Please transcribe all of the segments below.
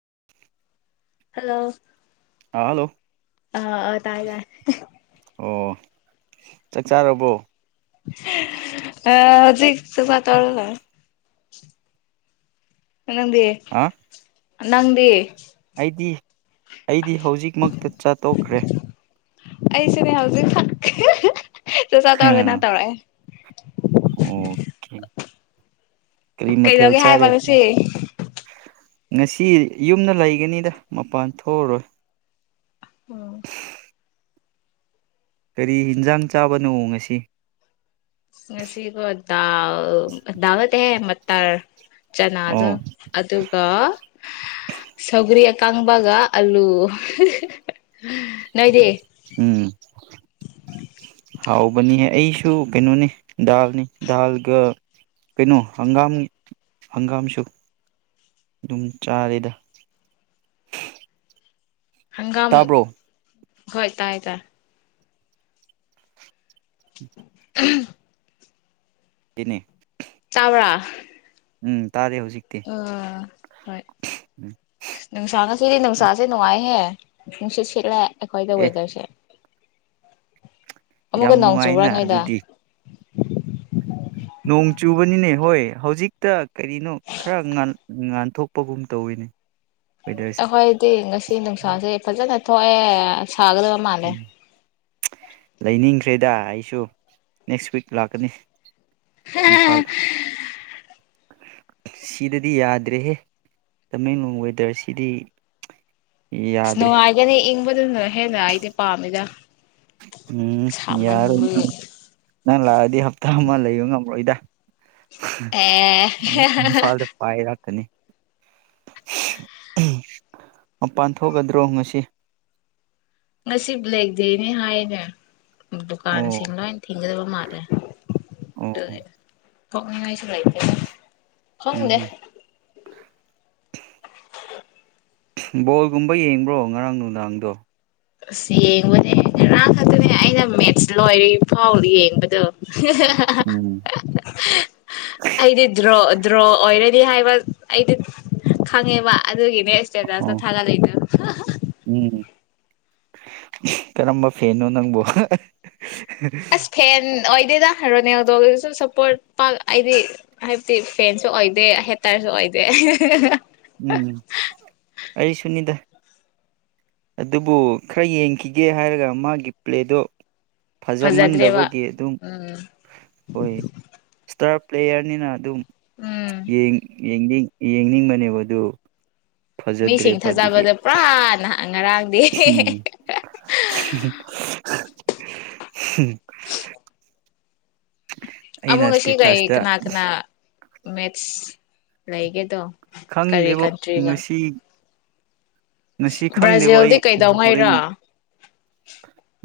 [inaudible] hello ꯑꯥ hello ꯑ ꯑ ꯇꯥꯏ ꯇꯥꯏ ꯑꯣ ꯆꯥꯛ ꯆꯥꯔꯕꯣ ꯑ ꯖꯤ ꯆꯆꯥ ꯇꯧꯔ ꯂ ꯅꯪꯗꯤ ꯑ ꯅꯪꯗꯤ ꯑꯩꯗꯤ ꯑꯩꯗꯤ ꯍꯧꯖꯤꯛꯃꯛꯇ ꯆꯥ ꯇꯣꯛꯈ꯭ꯔꯦ ꯑꯩꯁꯨꯅꯦ ꯍꯧꯖꯤꯛ ꯈꯛ ꯆ ꯆꯥ ꯇꫭꯛ ꯒꯅ ꯇꯧꯔꯑꯦ ꯑꯣꯀꯦ ꯀꯔꯤ ꯃꯊꯦꯜ ꯀꯩꯗꯧꯒꯦ ꯍꯥꯏꯕ ꯆꯥꯔꯦ ꯉꯁꯤ ꯉꯁꯤ ꯌꯨꯝꯗ ꯂꯩꯒꯅꯤꯗ ꯃꯄꯥꯟ ꯊꯣꯛꯑꯔꯣꯏ ꯎꯝ [inaudible] ꯀꯔꯤ ꯍꯤꯟꯖꯥꯡ ꯆꯥꯕꯅꯣꯡꯉꯁꯤ ꯉꯁꯤꯒꯣꯗꯎ ꯋꯥꯇꯦ ꯃ ꯇꯔ ꯆꯅꯥꯗꯣ ꯑꯣ ꯑꯗꯨꯒ ꯁꯧꯒꯔꯤ ꯀꯥꯡꯪꯕꯒ ꯑꯜꯂꯨ ꯅꯣꯏꯗꯤ ꯎꯝ ꯍꯥꯎꯕꯅꯤꯍꯦ ꯑꯩꯁꯨ ꯀꯩꯅꯣꯅꯤ ꯗꯥꯜꯅꯤ ꯗꯥꯜꯒ ꯀꯩꯅꯣ ꯍꯪꯒꯥꯝ ꯍꯪꯒꯥꯝꯁꯨ ꯑꯗꯨꯝ ꯆꯥꯔꯦꯗ ꯍꯪꯒꯥꯝ ꯇꯥꯕ꯭ꯔꯣ ꯍꯣꯏ ꯇꯥꯏ ꯇꯥꯏ [inaudible] ꯏꯅꯦ ꯆꯥꯎꯕ꯭ꯔꯥ ꯎꯝ ꯇꯥꯔꯦ ꯍꯧꯖꯤꯛꯇꯤ ꯑꯥ ꯍꯣꯏ ꯎꯝ ꯅꯨꯡꯁꯥ ꯉꯁꯤꯗꯤ ꯑꯦ ꯅꯨꯡꯁꯥꯁꯦ ꯅꯨꯡꯉꯥꯏꯍꯦ ꯁꯤꯁꯤꯂ ꯑꯩꯈꯣꯏꯗ ꯋꯦꯗꯔꯁꯦ ꯌꯥꯝ ꯑꯃꯨꯛꯀ ꯅꯣꯡ ꯆꯧꯕ꯭ꯔꯥ ꯅꯨꯡꯉꯥꯏꯅ ꯅꯣꯏꯗ ꯑꯗꯨꯗꯤ ꯅꯣꯡ ꯆꯨꯕꯅꯤꯅꯦ ꯍꯣꯏ ꯍꯧꯖꯤꯛꯇ ꯀꯔꯤꯅꯣ ꯈꯔ ꯉꯥꯟꯊꯣꯛꯄꯒꯨꯝ ꯇꯧꯋꯤꯅꯦ ꯋꯦꯗꯔꯁꯦ ꯑꯩꯈꯣꯏꯗꯤ ꯉꯁꯤ ꯅꯨꯡꯁꯥꯁꯦ ꯐꯖꯅ ꯊꯣꯛꯑꯦ ꯁꯥꯒꯗꯕ ꯃꯥꯅꯦꯦ ꯎꯝ ꯂꯩꯅꯤꯡꯈ꯭ꯔꯦꯗ ꯑꯩꯁꯨ ꯅꯦꯛꯁ ꯋꯤꯛ ꯂꯥꯛꯀꯅꯤ ꯏꯝꯐꯥꯜ ꯑ ꯁꯤꯗꯗꯤ ꯌꯥꯗ꯭ꯔꯦꯍꯦ ꯇꯃꯦꯡꯂꯣꯡ ꯋꯦꯗꯔꯁꯤꯗꯤ ꯁꯅꯣ ꯌꯥꯗ꯭ꯔꯦ ꯍꯥꯏꯦꯅꯤꯅꯦ ꯏ ꯃ ꯑꯗꯨꯅ ꯍꯦꯟꯅ ꯑꯩꯗꯤ ꯄꯥꯝꯃꯤꯗ ꯎꯝ ꯌꯥꯔꯣꯏ ꯁꯥꯃꯟꯕꯒꯤ ꯅꯪ ꯅꯪ ꯂꯥꯛꯑꯗꯤ ꯍꯞꯇꯥ ꯑꯃ ꯂꯩꯕ ꯉꯝꯃꯣꯏꯗ ꯑꯦ ꯅꯤ ꯃꯄꯥꯟ ꯊꯣꯛꯒꯗ꯭ꯔꯣ ꯉꯁꯤ ꯉꯁꯤꯕꯨ ꯂꯩꯇꯦꯅꯦ ꯍꯥꯏꯅꯦ ꯑꯣ ꯗꯨꯀꯥꯟꯁꯤꯡ ꯂꯣ ꯊꯤꯡꯒꯗ ꯃꯥꯅꯦꯦ ꯑꯣ ꯊꯣꯛꯣꯛꯅꯤꯡꯉꯥꯏꯁꯨꯥꯏꯇꯦ ꯎꯝ ꯍꯪꯗꯦ ꯎꯝ ꯕꯣꯜꯒꯨꯝꯕ ꯌꯦꯡꯕ꯭ꯔꯣ ꯉꯔꯥꯡ ꯅꯨꯅꯨꯡꯗꯥꯡꯗꯣ ꯑꯁ ꯌꯦꯡꯕꯅꯦ ꯉꯔꯥꯡ ꯈꯛꯇꯅꯦ ꯑꯩꯅ ꯃꯦꯠꯁ ꯂꯣꯏꯔꯤ ꯐꯥꯎ ꯌꯦꯡꯕꯗꯣ ꯎꯝ ꯑꯩꯗꯤ ꯗ꯭ꯔꯣ ꯗ꯭ꯔꯣ ꯑꯣꯏꯔꯦ ꯍꯥꯏꯕ ꯑꯩꯗꯤ ꯈꯪꯉꯦꯕ ꯑꯗꯨꯒꯤ ꯅꯁ ꯑ ꯑꯣ ꯊꯥꯂ ꯂꯩꯗ ꯎꯝ ꯀꯔꯝꯕ ꯐꯦꯅꯣ ꯅꯪꯕꯣ ꯑꯁ ꯐꯦꯦꯟ ꯑꯣꯏꯗꯦꯗ ꯔꯣꯅꯦꯜꯗꯣꯒꯤꯁꯨ ꯁꯞꯄꯣꯔꯠ ꯄꯥꯛ ꯑꯩꯗꯤ ꯍꯥꯏꯕꯗꯤ ꯐꯦꯟꯁꯨ ꯑꯣꯏꯗꯦ ꯍꯦꯇꯔꯁꯨ ꯑꯣꯏꯗꯦ ꯎꯝ ꯑꯩ ꯁꯨꯅꯤꯗ ꯑꯗꯨꯕꯨ ꯈꯔ ꯌꯦꯡꯈꯤꯒꯦ ꯍꯥꯏꯔꯒ ꯃꯥꯒꯤ ꯄ꯭ꯂꯦꯗꯣ ꯐꯖꯗ꯭ꯔꯦꯕ ꯐꯖꯃꯟꯗꯕꯒꯤ ꯑꯗꯨꯝ ꯎꯝ ꯑꯣꯏ ꯏꯁꯇꯔꯞ ꯄ꯭ꯂꯦꯌꯔꯅꯤꯅ ꯑꯗꯨꯝ ꯎꯝ ꯌꯦꯡ ꯌꯦꯡꯅꯤꯡ ꯌꯦꯡꯅꯤꯡꯕꯅꯦꯕ ꯑꯗꯨꯣ ꯃꯤꯁꯤꯡ ꯊꯥꯖꯕꯗ ꯄꯨꯔꯥ ꯅꯍ ꯉꯔꯥꯡꯗꯤ ꯎꯝ ꯑꯃꯨꯛ ꯉꯁꯤ ꯀꯩ ꯀꯅꯥ ꯀꯅꯥ ꯃꯦꯠꯁ ꯂꯩꯒꯦ ꯇꯣ ꯈꯪꯗꯦꯕ ꯉꯁꯤ ꯉꯁꯤ ꯈꯪꯗꯦꯕ ꯑꯩ ꯕ꯭ꯔꯥꯖꯤꯜꯗꯤ ꯀꯩꯗꯧꯉꯩꯔꯣ ꯍꯣꯔꯦꯟꯅꯤ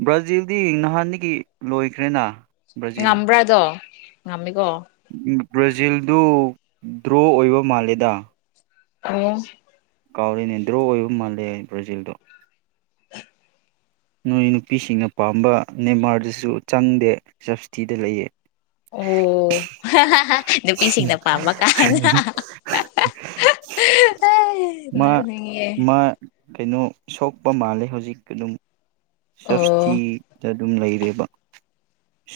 ꯕ꯭ꯔꯥꯖꯤꯜ ꯗꯤ ꯅꯍꯥꯟꯗꯒꯤ ꯂꯣꯏꯈ꯭ꯔꯦꯅ ꯕ꯭ꯔꯥꯖꯤꯜ ꯉꯝꯕ꯭ꯔꯥꯗꯣ ꯑꯃꯤ [unintelligible] ꯕ꯭ꯔꯥꯖꯤꯜꯗꯨ ꯗ꯭ꯔꯣ ꯑꯣꯏꯕ ꯃꯥꯜꯂꯦꯗ ꯎꯝ ꯀꯥꯎꯔꯅꯦ ꯗ꯭ꯔꯣ ꯑꯣꯏꯕ ꯃꯥꯜꯂꯦ ꯕ꯭ꯔꯥꯖꯤꯜꯗꯣ ꯅꯣꯏ ꯅꯨꯄꯤꯁꯤꯡꯅ ꯄꯥꯝꯕ ꯃꯦꯟꯃꯥꯔꯗꯁꯨ ꯆꯪꯗꯦ ꯁꯞꯕꯁꯤꯇꯤꯗ ꯂꯩꯌꯦ ꯑꯣ ꯅꯨꯄꯤꯁꯤꯡꯅ ꯄꯥꯝꯕ ꯀꯥꯏꯅ ꯃꯥ ꯅꯣꯛꯅꯤꯡꯉꯦ ꯃꯥ ꯀꯩꯅꯣ ꯁꯣꯛꯄ ꯃꯥꯜꯂꯦ ꯍꯧꯖꯤꯛ ꯑꯗꯨꯝ ꯁꯁꯤ ꯑꯣ ꯑꯗꯨꯝ ꯂꯩꯔꯦꯕ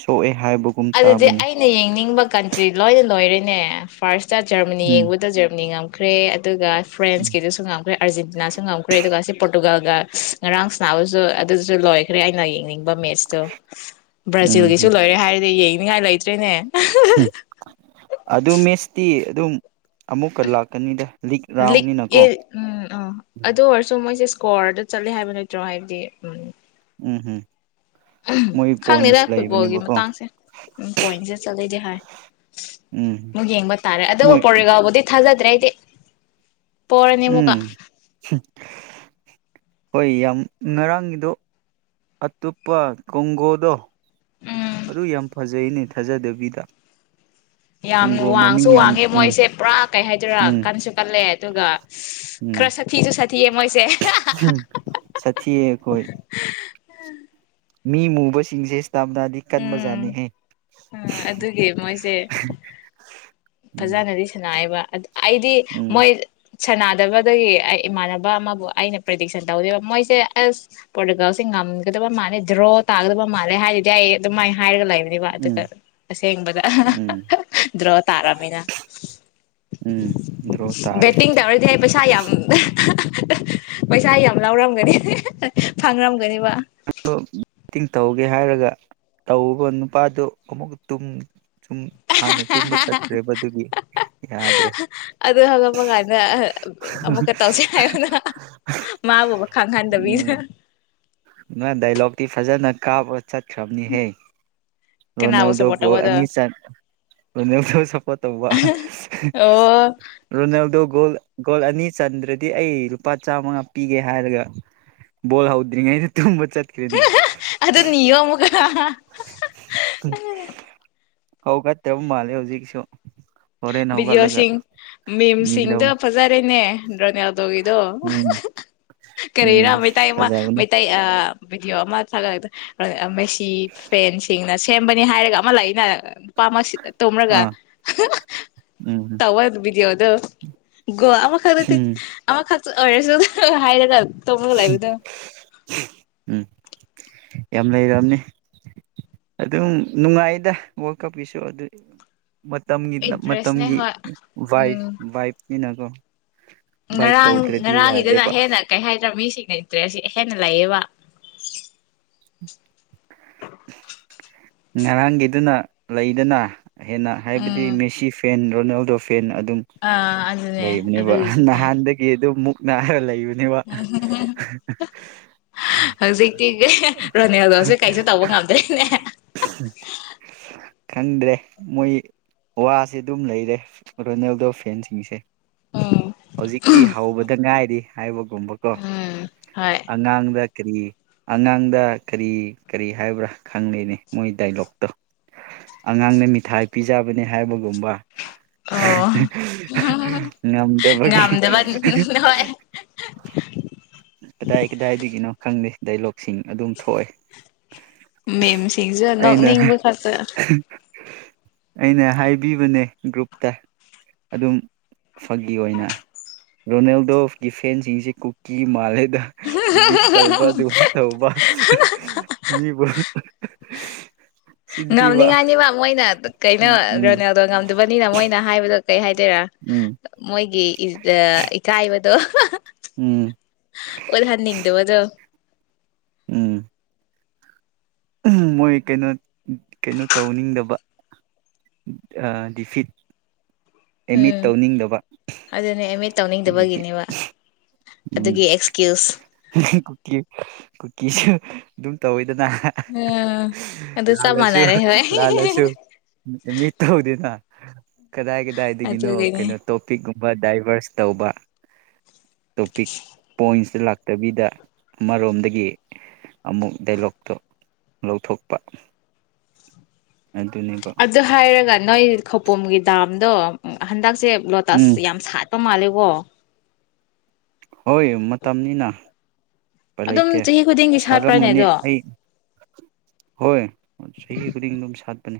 ꯁꯣꯛꯑꯦ ꯍꯥꯏꯕꯒꯨꯝ ꯑꯗꯨꯗꯤ ꯇꯥꯕꯅꯦ ꯑꯩꯅ ꯌꯦꯡꯅꯤꯡꯕ ꯀꯟꯇ꯭ꯔꯤ ꯂꯣꯏꯅ ꯂꯣꯏꯔꯦ ꯅꯦ ꯐꯥꯔꯁꯇ ꯖꯔꯃꯅꯤ ꯎꯝ ꯌꯦꯡꯕꯗ ꯖꯔꯃꯅꯤ ꯉ ꯈ꯭ꯔꯦ ꯑꯗꯨꯒ ꯎꯝ ꯐ꯭ꯔꯦꯟꯁꯀꯤꯁꯨ ꯉꯝꯈ꯭ꯔꯦ ꯑꯔꯖꯦꯟꯇꯅꯥꯁꯨ ꯉꯝꯈ꯭ꯔꯦ ꯑꯗꯨꯒ ꯁꯤ ꯄꯣꯔꯇꯨꯒꯜ ꯑꯗꯨꯒ ꯉꯔꯥꯡ ꯁꯕꯁꯨ ꯑꯗꯨꯁꯨ ꯂꯣꯏꯈ꯭ꯔꯦ ꯑꯩꯅ ꯌꯦꯡꯅꯤꯡꯉ ꯁꯤ ꯌꯦꯡꯅꯤꯡꯉꯥꯏ ꯂꯩꯇ꯭ꯔꯦꯅꯦ ꯑꯗꯨꯗ ꯃꯦꯁꯇꯤ ꯑꯗꯨ ꯑꯗꯨꯝ ꯑꯃꯨꯛꯀ ꯂꯥꯛꯀꯅꯤꯗ ꯂꯤꯛ ꯔꯥꯎꯟꯅꯤꯅꯀꯣ ꯎꯝ ꯎꯝ ꯑꯗꯨ ꯑꯣꯏꯔꯁꯨ ꯃꯣꯏꯁꯦ ꯏꯁꯀꯣꯔꯗ ꯆꯠꯂꯤꯦ ꯍꯥꯏꯕ ꯅꯠꯇ꯭ꯔꯣ ꯍꯥꯏꯕꯗꯤ ꯎꯝ ꯎꯝ ꯎꯝ ꯎ ꯃꯣꯏ ꯈꯪꯅꯤꯦꯗ ꯄꯣꯏꯟꯁ ꯐꯨꯠꯕꯣꯜꯒꯤ ꯂꯩꯕꯅꯦꯕꯀꯣ ꯃꯇꯥꯡꯁꯦ ꯎ ꯄꯣꯏꯟꯁꯦ ꯆꯠꯂꯗꯤ ꯍꯥꯏ ꯎꯝ ꯑꯃꯨꯛ ꯌꯦꯡꯕ ꯇꯥꯔꯦ ꯑꯗꯨꯒ ꯃꯣꯏ ꯄꯣꯔꯦꯒꯥꯎꯕꯨꯗꯤ ꯊꯥꯖꯗꯦ ꯑꯗꯨ꯭ꯔꯥꯏꯦ ꯎꯝ ꯍꯣꯏ ꯌꯥꯝ ꯉꯔꯥꯡꯒꯤꯗꯣ ꯑꯇꯣꯞꯄ ꯀꯣꯡꯒꯣꯗꯣ ꯎꯝ ꯑꯗꯨ ꯌꯥꯝ ꯐꯖꯩꯅꯦ ꯊꯥꯖꯗꯕꯤꯗ ꯌꯥꯝꯅ ꯀꯣꯡꯒꯣ ꯋꯥꯡꯁꯨ ꯃꯃꯤꯡ ꯌꯥꯝ ꯋꯥꯡꯉꯦ ꯎꯝ ꯃꯣꯏꯁꯦ ꯄꯨꯔꯥ ꯀꯩ ꯍꯥꯏꯗꯣꯏꯔꯥ ꯎꯝ ꯀꯟꯁꯨ ꯀꯜꯂꯦ ꯑꯗꯨꯒ ꯎꯝ ꯈꯔ ꯁꯥꯊꯤꯁꯨ ꯁꯥꯊꯤꯌꯦ ꯃꯣꯏꯁꯦ ꯎꯝ ꯁꯥꯊꯤꯌꯦ ꯑꯩꯈꯣꯏ ꯃꯤ ꯃꯨꯕꯁꯤꯡꯁꯦ ꯇꯝ ꯇꯥꯗꯤ ꯎꯝ ꯀꯟꯕꯖꯥꯠꯅꯤꯍꯦ ꯑꯗꯨꯒꯤ ꯎꯝ ꯐꯖꯅꯔꯤꯁꯤꯅ ꯇꯥꯏꯕ ꯑꯗꯨ ꯑꯩꯗꯤ ꯎꯝ ꯃꯣꯏ ꯁꯥꯟꯅꯗꯕꯗꯒꯤ ꯑꯩ ꯏꯃꯥꯟꯅꯕ ꯑꯃꯕꯨ ꯑꯩꯅ ꯄ꯭ꯔꯔꯤꯗꯤꯛꯁꯟ ꯇꯧꯗꯦꯕ ꯃꯣꯏꯁꯦ ꯑꯁ ꯄ꯭ꯔꯣꯇꯤꯀꯣꯜꯁꯦ ꯉꯝꯒꯗꯕ ꯃꯥꯜꯂꯦ ꯗ꯭ꯔꯣ ꯇꯥꯒꯗꯕ ꯃꯥꯜꯂꯦ ꯍꯥꯏꯔꯗꯤ ꯑꯩ ꯑꯗꯨꯃꯥꯏꯅ ꯍꯥꯏꯔꯒ ꯂꯩ ꯎꯝ ꯎꯝ ꯖ ꯗ ꯅ ꯎꯝ ꯗ꯭ꯔꯣ ꯇꯥꯔꯦ ꯕꯦꯠꯇꯤꯡ ꯇꯧꯔꯗꯤ ꯍꯥꯏ ꯄꯩꯁꯥ ꯌꯥꯝ ꯄꯩꯁꯥ ꯌꯥꯝ ꯂꯧꯔꯝꯒꯅꯤ ꯐꯪꯔꯝꯒꯅꯦꯕ ꯃꯤꯇꯤꯡ ꯇꯧꯒꯦ ꯍꯥꯏꯔꯒ ꯇꯧꯕ ꯅꯨꯄꯥꯗꯨ ꯑꯃꯨꯛ ꯇꯨꯝ ꯁꯨꯝ ꯍꯥꯟꯅ ꯇꯨꯝꯕ ꯆꯠꯈ꯭ꯔꯦꯕ ꯑꯗꯨꯒꯤ ꯌꯥꯗ꯭ꯔꯦ ꯑꯗꯨ ꯍꯉꯛꯄ ꯀꯥꯟꯗ ꯑꯃꯨꯛꯀ ꯇꯧꯁꯦ ꯍꯥꯏꯌꯅ ꯃꯥꯕꯨꯕ ꯈꯪꯍꯟꯗꯕꯤꯗ ꯅ ꯗꯗꯥꯏꯂꯣꯒꯗꯤ ꯐꯖꯥꯅ ꯀꯥ ꯆꯠꯈ꯭ꯔꯕꯅꯤꯍꯦ ꯀꯅꯥꯕꯨ ꯔꯣꯅꯦꯜꯗꯣ ꯁꯞꯄꯣꯔꯠ ꯒꯣꯜ ꯇꯧꯕꯗꯣ ꯑꯅꯤ ꯔꯣꯅꯦꯜꯗꯣ ꯁꯞꯄꯣꯔꯠ ꯇꯧꯕ ꯑꯣ ꯔꯣꯅꯦꯜꯗꯣ ꯒꯣꯜ ꯒꯣꯜ ꯑꯅꯤ ꯆꯟꯗ꯭ꯔꯗꯤ ꯑꯩ ꯂꯨꯄꯥ ꯆꯥꯝꯃꯉꯥ ꯄꯤꯒꯦ ꯍꯥꯏꯔꯒ ꯕꯣꯜ ꯍꯧꯗ꯭ꯔꯤꯉꯩꯗ ꯇ ꯑꯗꯨ ꯅ ꯃꯨꯒ ꯎ ꯍꯧꯒ ꯇꯦꯕ ꯃꯥꯂꯦ ꯍꯧꯖꯤꯛꯁꯨ ꯍꯣꯔꯦꯟ ꯍꯧꯒꯠꯂꯒ ꯕꯤꯗꯤꯑꯣꯁꯤꯡ ꯅꯤꯒꯗꯧꯅꯤ ꯃꯤꯝꯁꯤꯡꯗ ꯐꯖꯔꯦꯅꯦ ꯗ꯭ꯔꯣꯅꯦꯜ ꯒꯤꯗꯣ ꯎꯝ ꯀꯔꯤꯔ ꯎꯝ ꯃꯩꯇꯩ ꯑꯃ ꯐꯖꯕꯅꯦ ꯃꯩꯇꯩ ꯕꯤꯗꯗꯤꯣ ꯃ ꯆ ꯃꯁꯤ ꯐꯦꯟꯁꯤꯡꯅ ꯁꯦꯝꯕꯅꯤ ꯍꯥꯏꯔꯒ ꯑꯃ ꯂꯏꯅ ꯄꯥꯝꯃꯁꯤ ꯇꯣꯔꯒ ꯎꯝꯝ ꯎꯗꯣ ꯣ ꯑꯃ ꯈꯔꯗꯤ ꯎꯝ ꯈ ꯔꯁꯨ ꯍꯥꯏꯔꯀ ꯇꯃ ꯂꯥꯏꯕꯤꯗ ꯎꯝ ꯌꯥꯝ ꯂꯩꯝꯅꯤ ꯑꯗꯨꯝ ꯅꯨꯡꯉꯥꯏꯗ ꯋꯥꯔꯜ ꯀꯞꯀꯤꯁꯨ ꯑꯗꯨ ꯃꯇꯝꯒꯤ ꯏꯟꯇꯔꯦꯁꯅꯦ ꯃꯇꯝꯒꯤ ꯍꯣꯏ ꯎꯝ ꯋꯥꯏꯐ ꯋꯥꯏꯐꯅꯤꯅꯀꯣ ꯉꯔꯥꯡ ꯉꯔꯥꯡꯒꯤꯗꯅ ꯌꯥꯗꯦꯕ ꯍꯦꯟꯅ ꯀꯩ ꯍꯥꯏꯗ꯭ꯔ ꯃꯤꯁꯤꯡ ꯂꯩꯇ꯭ꯔꯦ ꯁꯤ ꯍꯦꯟꯅ ꯂꯩꯌꯦꯕ [unintelligible] ꯉꯔꯥꯡꯒꯤꯗꯨꯅ ꯂꯩꯗꯅ ꯍꯦꯟꯅ ꯍꯥꯏꯕꯗꯤ ꯎꯝ ꯃꯦꯁꯤ ꯐꯦꯟ ꯔꯣꯅꯥꯜꯗꯣ ꯐꯦꯟ ꯑꯗꯨꯝ ꯑꯥ ꯑꯗꯨꯅꯦ ꯂꯩꯕꯅꯦꯕ ꯑꯗꯨꯒꯤꯁꯨꯅꯦ ꯅꯍꯥꯟꯗꯒꯤ ꯑꯗꯨꯝ ꯅꯔ ꯂꯩ ꯎꯝ ꯍꯧꯖꯤꯛꯇꯤ ꯔꯣꯅꯦꯜꯗꯣꯁꯦ ꯀꯩꯁꯨ ꯇꯧꯕ ꯉꯝꯗꯣꯏꯅꯦ ꯈꯪꯗ꯭ꯔꯦ ꯃꯣꯏ ꯋꯥꯁꯦ ꯑꯗꯨꯝ ꯂꯩꯔꯦ ꯔꯣꯅꯦꯜꯗꯣ ꯐꯦꯟꯁꯤꯡꯁꯦ ꯎꯝ ꯍꯧꯖꯤꯛꯇꯤ ꯍꯥꯎꯧꯕꯗ ꯉꯥꯏꯔꯤ ꯍꯥꯏꯕ ꯨꯝꯕꯀꯣ ꯎꯝ ꯍꯣꯏ ꯑꯉꯥꯡꯗ ꯀꯔꯤ ꯑꯉꯥꯡꯗ ꯀꯔꯤ ꯀꯔꯤ ꯍꯥꯏꯕ꯭ꯔꯥ ꯈꯪꯅꯩꯅꯤ ꯃꯣꯏ ꯗꯥꯏꯂꯣꯛꯇꯣ ꯑꯉꯥꯡꯅ ꯃꯤꯊꯥꯏ ꯄꯤꯖꯕꯅꯦ ꯍꯥꯏꯕꯒꯨꯝꯕ ꯎ ꯑꯣ ꯎꯝ ꯅꯝꯗꯕꯒꯤ ꯉꯝꯗꯕ ꯍꯣꯏ ꯀꯗꯥꯏ ꯀꯗꯥꯏꯗꯒꯤꯅꯣ ꯈꯪꯗꯦ ꯗꯥꯏꯂꯣꯛꯁꯤꯡ ꯑꯗꯨꯝ ꯊꯣꯛꯑꯦ ꯃꯦꯝꯦꯝꯁꯤꯡꯁꯨ ꯑꯩꯅ ꯅꯣꯛꯅꯤꯡꯕ ꯈꯇ ꯑꯩꯅ ꯍꯥꯏꯕꯤꯕꯅꯦ ꯒ꯭ꯔꯨꯞꯨꯞꯇ ꯑꯗꯨꯝ ꯐꯥꯒꯤ ꯑꯣꯏꯅ ꯔꯣꯅꯦꯜꯗꯣꯒꯤ ꯐꯦꯟꯁꯤꯡꯁꯤ ꯀꯨꯀꯤ ꯀꯤ ꯃꯥꯜꯂꯦꯗ ꯏꯗꯤꯠ ꯇꯧꯕ ꯑꯗꯨꯨꯝ ꯇꯧꯕ ꯃꯤꯕꯨ ꯆꯤꯟꯊꯤꯕ ꯉꯝꯅꯤꯉꯥꯏꯅꯤꯕ ꯃꯣꯏꯅ ꯀꯩꯅꯣ ꯎꯝ ꯒ꯭ꯔꯦꯅꯦꯜꯗꯣ ꯉꯝꯗꯕꯅꯤꯅ ꯃꯣꯏꯅ ꯍꯥꯏꯕꯗꯣ ꯀꯩ ꯍꯥꯏꯗꯣꯏꯔꯥ ꯎꯝ ꯃꯣꯏꯒꯤ ꯏ ꯏ ꯑꯗꯨꯣ ꯎꯝ ꯑꯣꯗ ꯍꯅꯅꯤꯡꯗꯦꯕ ꯑꯗꯨꯣ ꯎꯝ ꯃꯣꯏ ꯀꯩꯅꯣ ꯀꯩꯅꯣ ꯇꯧꯅꯤꯡꯗꯕ ꯗꯤꯐꯤꯠ ꯑꯦꯃꯤꯠ ꯎꯝ ꯇꯧꯅꯤꯡꯗꯕ ꯑꯗꯨꯅꯦ ꯑꯦꯝ ꯑꯦꯗ ꯑꯗꯒꯤ ꯇꯧꯅꯤꯡꯗꯕꯒꯤꯅꯦꯕ ꯎꯝ ꯑꯗꯨꯒꯤ ꯑꯦꯛꯁꯀ꯭ꯌꯨꯁ ꯀꯨꯀꯤ ꯀꯨꯀꯤꯁꯨ ꯑꯗꯨꯝ ꯇꯧꯋꯦ ꯑꯗꯨꯅ ꯎꯝ ꯑꯗꯨ ꯆꯞ ꯂꯥꯜꯂꯁꯨ ꯃꯥꯟꯅꯔꯦ ꯍꯣꯏ ꯂꯥꯜꯂꯁꯨ ꯃꯤ ꯇꯧꯗꯦꯅ ꯎꯝ ꯀꯗꯥꯏ ꯀꯗꯥꯏꯗꯒꯤꯅꯣ ꯀꯩꯅꯣ ꯑꯗꯨꯒꯤꯅꯦ ꯇꯣꯄꯤꯛꯨꯝꯕ ꯕ ꯗꯥꯏꯚꯔꯁ ꯇꯧꯕ ꯇꯣ ꯄꯛ ꯄꯣꯏꯟꯁ ꯇꯥꯛ ꯇꯕꯤꯗ ꯑꯃꯔꯣꯝꯗꯒꯤ ꯑꯃꯨꯛ ꯗꯥꯏꯂꯣꯛꯇꯣ ꯂꯧꯊꯣꯛꯄ ꯑꯗꯨꯅꯦꯕ ꯑꯗꯨ ꯍꯥꯏꯔꯒ ꯅꯣꯏ ꯈꯄꯣꯝꯒꯦꯗꯗꯥ ꯗꯣ ꯍꯟ ꯁꯦ ꯎꯝ ꯂꯣꯇꯥꯁ ꯌꯥꯝ ꯁꯥꯠꯦ ꯃꯇ ꯃꯥꯂꯦꯕꯣ ꯍꯣꯏ ꯃꯇꯝꯅꯤꯅ ꯂꯩꯇꯦ ꯑꯗꯨꯝ ꯆꯍꯤ ꯈꯨꯗꯤꯡꯒꯤ ꯁꯥꯠꯄ꯭ꯔꯅꯦ ꯁꯥꯠꯂꯝꯒꯅꯤ ꯑꯗꯣ ꯑꯩ ꯍꯣꯏ ꯆꯍꯤ ꯈꯨꯗꯤꯡ ꯑꯗꯨꯝ ꯁꯥꯠꯄꯅꯦ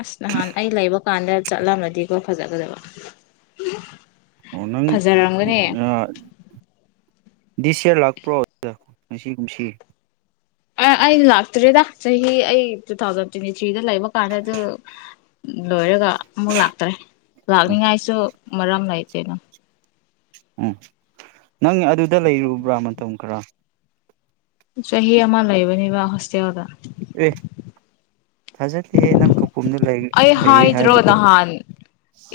ꯑꯁ ꯅꯍꯥꯟ ꯑꯩ ꯂꯩꯕ ꯀꯥꯟꯗ ꯆꯠꯂꯝꯃꯗꯤꯀꯣ ꯐꯖꯒꯖꯕ ꯑꯅꯪ ꯗꯤꯁ ꯏꯌꯥꯔ ꯂꯥꯛꯄ꯭ꯔꯣ ꯉꯁꯤꯒꯨꯝꯁꯤ ꯑ ꯑꯩ ꯂꯥꯛꯇ꯭ꯔꯦꯗ ꯆꯍꯤ ꯑꯩ ꯇꯨ ꯊꯥꯎꯖꯟ ꯇ꯭ꯋꯦꯟꯇꯤ ꯊ꯭ꯔꯤꯗ ꯂꯩꯕ ꯀꯥꯟꯗ ꯑꯗꯨ ꯂꯣꯏꯔꯒ ꯑꯃꯨꯛ ꯂꯥꯛꯇ꯭ꯔꯦ ꯎꯝ ꯂꯥꯛꯅꯤꯡꯉꯥꯏꯁꯨ ꯃꯔꯝ ꯂꯥꯏꯇꯦꯅ ꯎꯝ ꯅꯪ ꯑꯗꯨꯗ ꯂꯩꯔꯨꯕ꯭ꯔꯥ ꯃꯇꯝ ꯈꯔ ꯆꯍꯤ ꯑꯃ ꯂꯩꯕꯅꯦꯕ ꯍꯁꯇ ꯋꯥꯗ ꯑꯦ ꯊꯖꯗꯤꯦꯍꯦ ꯅꯪꯈ ꯑꯩ ꯍꯥꯏꯗ꯭ꯔꯣ ꯅꯍꯥꯟ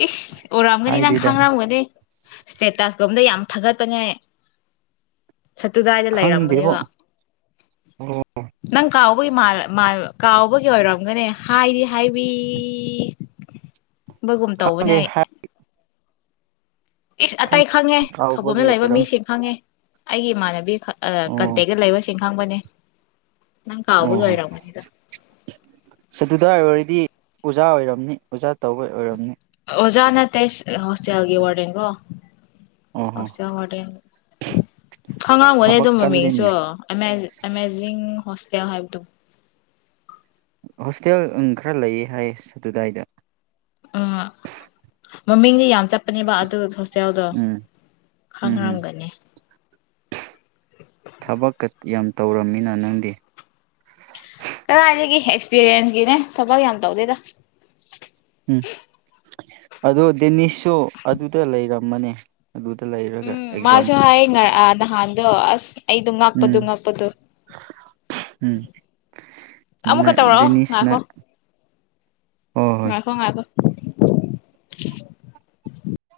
ꯏꯁ ꯑꯣꯏꯔꯝꯒꯅꯤ ꯅꯪ ꯍꯥꯏꯗꯦꯗ ꯈꯥꯡꯉ꯭ꯔꯥꯝꯒꯅꯦ ꯏꯁꯇꯦꯇꯁꯀꯨꯝꯕꯗ ꯌꯥꯝ ꯊꯥꯒꯠꯄꯅꯦ ꯁꯠꯇꯨꯗꯥꯏꯗ ꯈꯪꯗꯦꯕꯣ ꯂꯩꯔꯝꯕꯅꯦꯕ ꯑꯣ ꯅꯪ ꯀꯥꯎ ꯀꯥꯎꯕꯒꯤ ꯑꯣꯏꯔꯝꯒꯅꯤ ꯍꯥꯏꯗꯤ ꯍꯥꯏ ꯃꯤ ꯕꯣꯏꯒꯨꯝ ꯇꯧꯕꯅꯦ ꯈꯪꯗꯦ ꯑꯩ ꯏꯁ ꯑꯇꯩ ꯈꯪ ꯈꯪꯉꯦ ꯊꯧꯕꯜꯝꯗ ꯀꯥꯎꯕꯒꯤ ꯂꯩꯕ ꯑꯣꯏꯔꯝ ꯃꯤꯁꯤꯡ ꯈꯪꯉꯦ ꯑꯩꯒꯤ ꯏꯃꯥꯟꯅꯕꯤ ꯈ ꯑ ꯑꯣ ꯀꯟꯇꯦꯛꯒ ꯂꯩꯕꯁꯤꯡ ꯈꯥꯡꯕꯅꯦ ꯑꯣ ꯍꯣ ꯁ ꯑꯗꯨꯗ ꯑꯣꯏꯔꯗꯤ ꯑꯣꯖꯥ ꯑꯣꯏꯔꯝꯅꯤ ꯑꯣꯖꯥ ꯇꯧꯕ ꯑꯣꯏꯔꯝꯅꯤ ꯑꯣꯖꯥꯅ ꯇꯇꯩꯁ ꯍꯣꯁꯇꯦꯦꯜꯒꯤ ꯋꯥꯔꯗꯅꯤꯡꯒꯣ ꯑꯣ ꯍꯣ ꯦꯜ ꯍꯣꯇꯦꯜ ꯈꯪꯔꯝꯒꯅꯦ ꯊꯕꯛ ꯑꯗꯨꯝ ꯀꯜꯂꯤꯅꯦ ꯃꯃꯤꯡꯁꯨꯖꯤꯡ ꯀꯌꯥ ꯍꯥꯏꯕꯗ ꯍꯣꯁꯇꯦꯜ ꯈꯔ ꯂꯩꯌꯦ ꯍꯥꯏ ꯑꯗꯨꯗꯥꯏꯗ ꯎꯝ ꯃꯃꯤꯡꯗꯤ ꯌꯥꯝ ꯆꯞꯄ ꯄꯅꯤꯕ ꯑꯗꯨ ꯍꯣꯁꯇꯦꯜꯗꯣ ꯎꯝ ꯈꯪꯔꯝꯒꯅꯤ ꯊꯕꯛ ꯌꯥꯝ ꯇꯧꯔꯝꯃꯤꯅ ꯅꯪꯗꯤ ꯀꯗꯥꯥꯏꯗꯒꯤꯒꯦ ꯑꯦꯛꯁꯄꯤꯔꯤꯌꯦꯟꯁꯀꯤꯅꯦ ꯊꯕꯛ ꯌꯥꯝ ꯇꯧꯗꯦꯗ ꯎꯝ ꯑꯣ ꯗꯦꯅꯤꯁꯁꯨ ꯑꯗꯨꯗ ꯂꯩꯔꯝꯃꯅꯤ ꯑꯗꯨꯗ ꯂꯩꯔꯒ ꯎꯝ ꯑꯦꯛꯖꯥꯝ ꯃꯥꯁꯨ ꯍꯥꯏ ꯉ ꯅꯍꯥꯟꯗꯣ ꯑꯁ ꯑꯩꯗꯣ ꯉꯥꯛꯄꯗꯨ ꯎꯝ ꯉꯥꯛꯄꯗꯨ ꯎꯝ ꯑꯃꯨꯛꯀ ꯇꯧꯔꯛꯑꯣ ꯗꯦꯅꯤꯁꯅ ꯉꯥꯛꯈꯣ ꯍꯣꯏ ꯍꯣꯏ ꯑ ꯍꯣꯡꯉꯒꯣ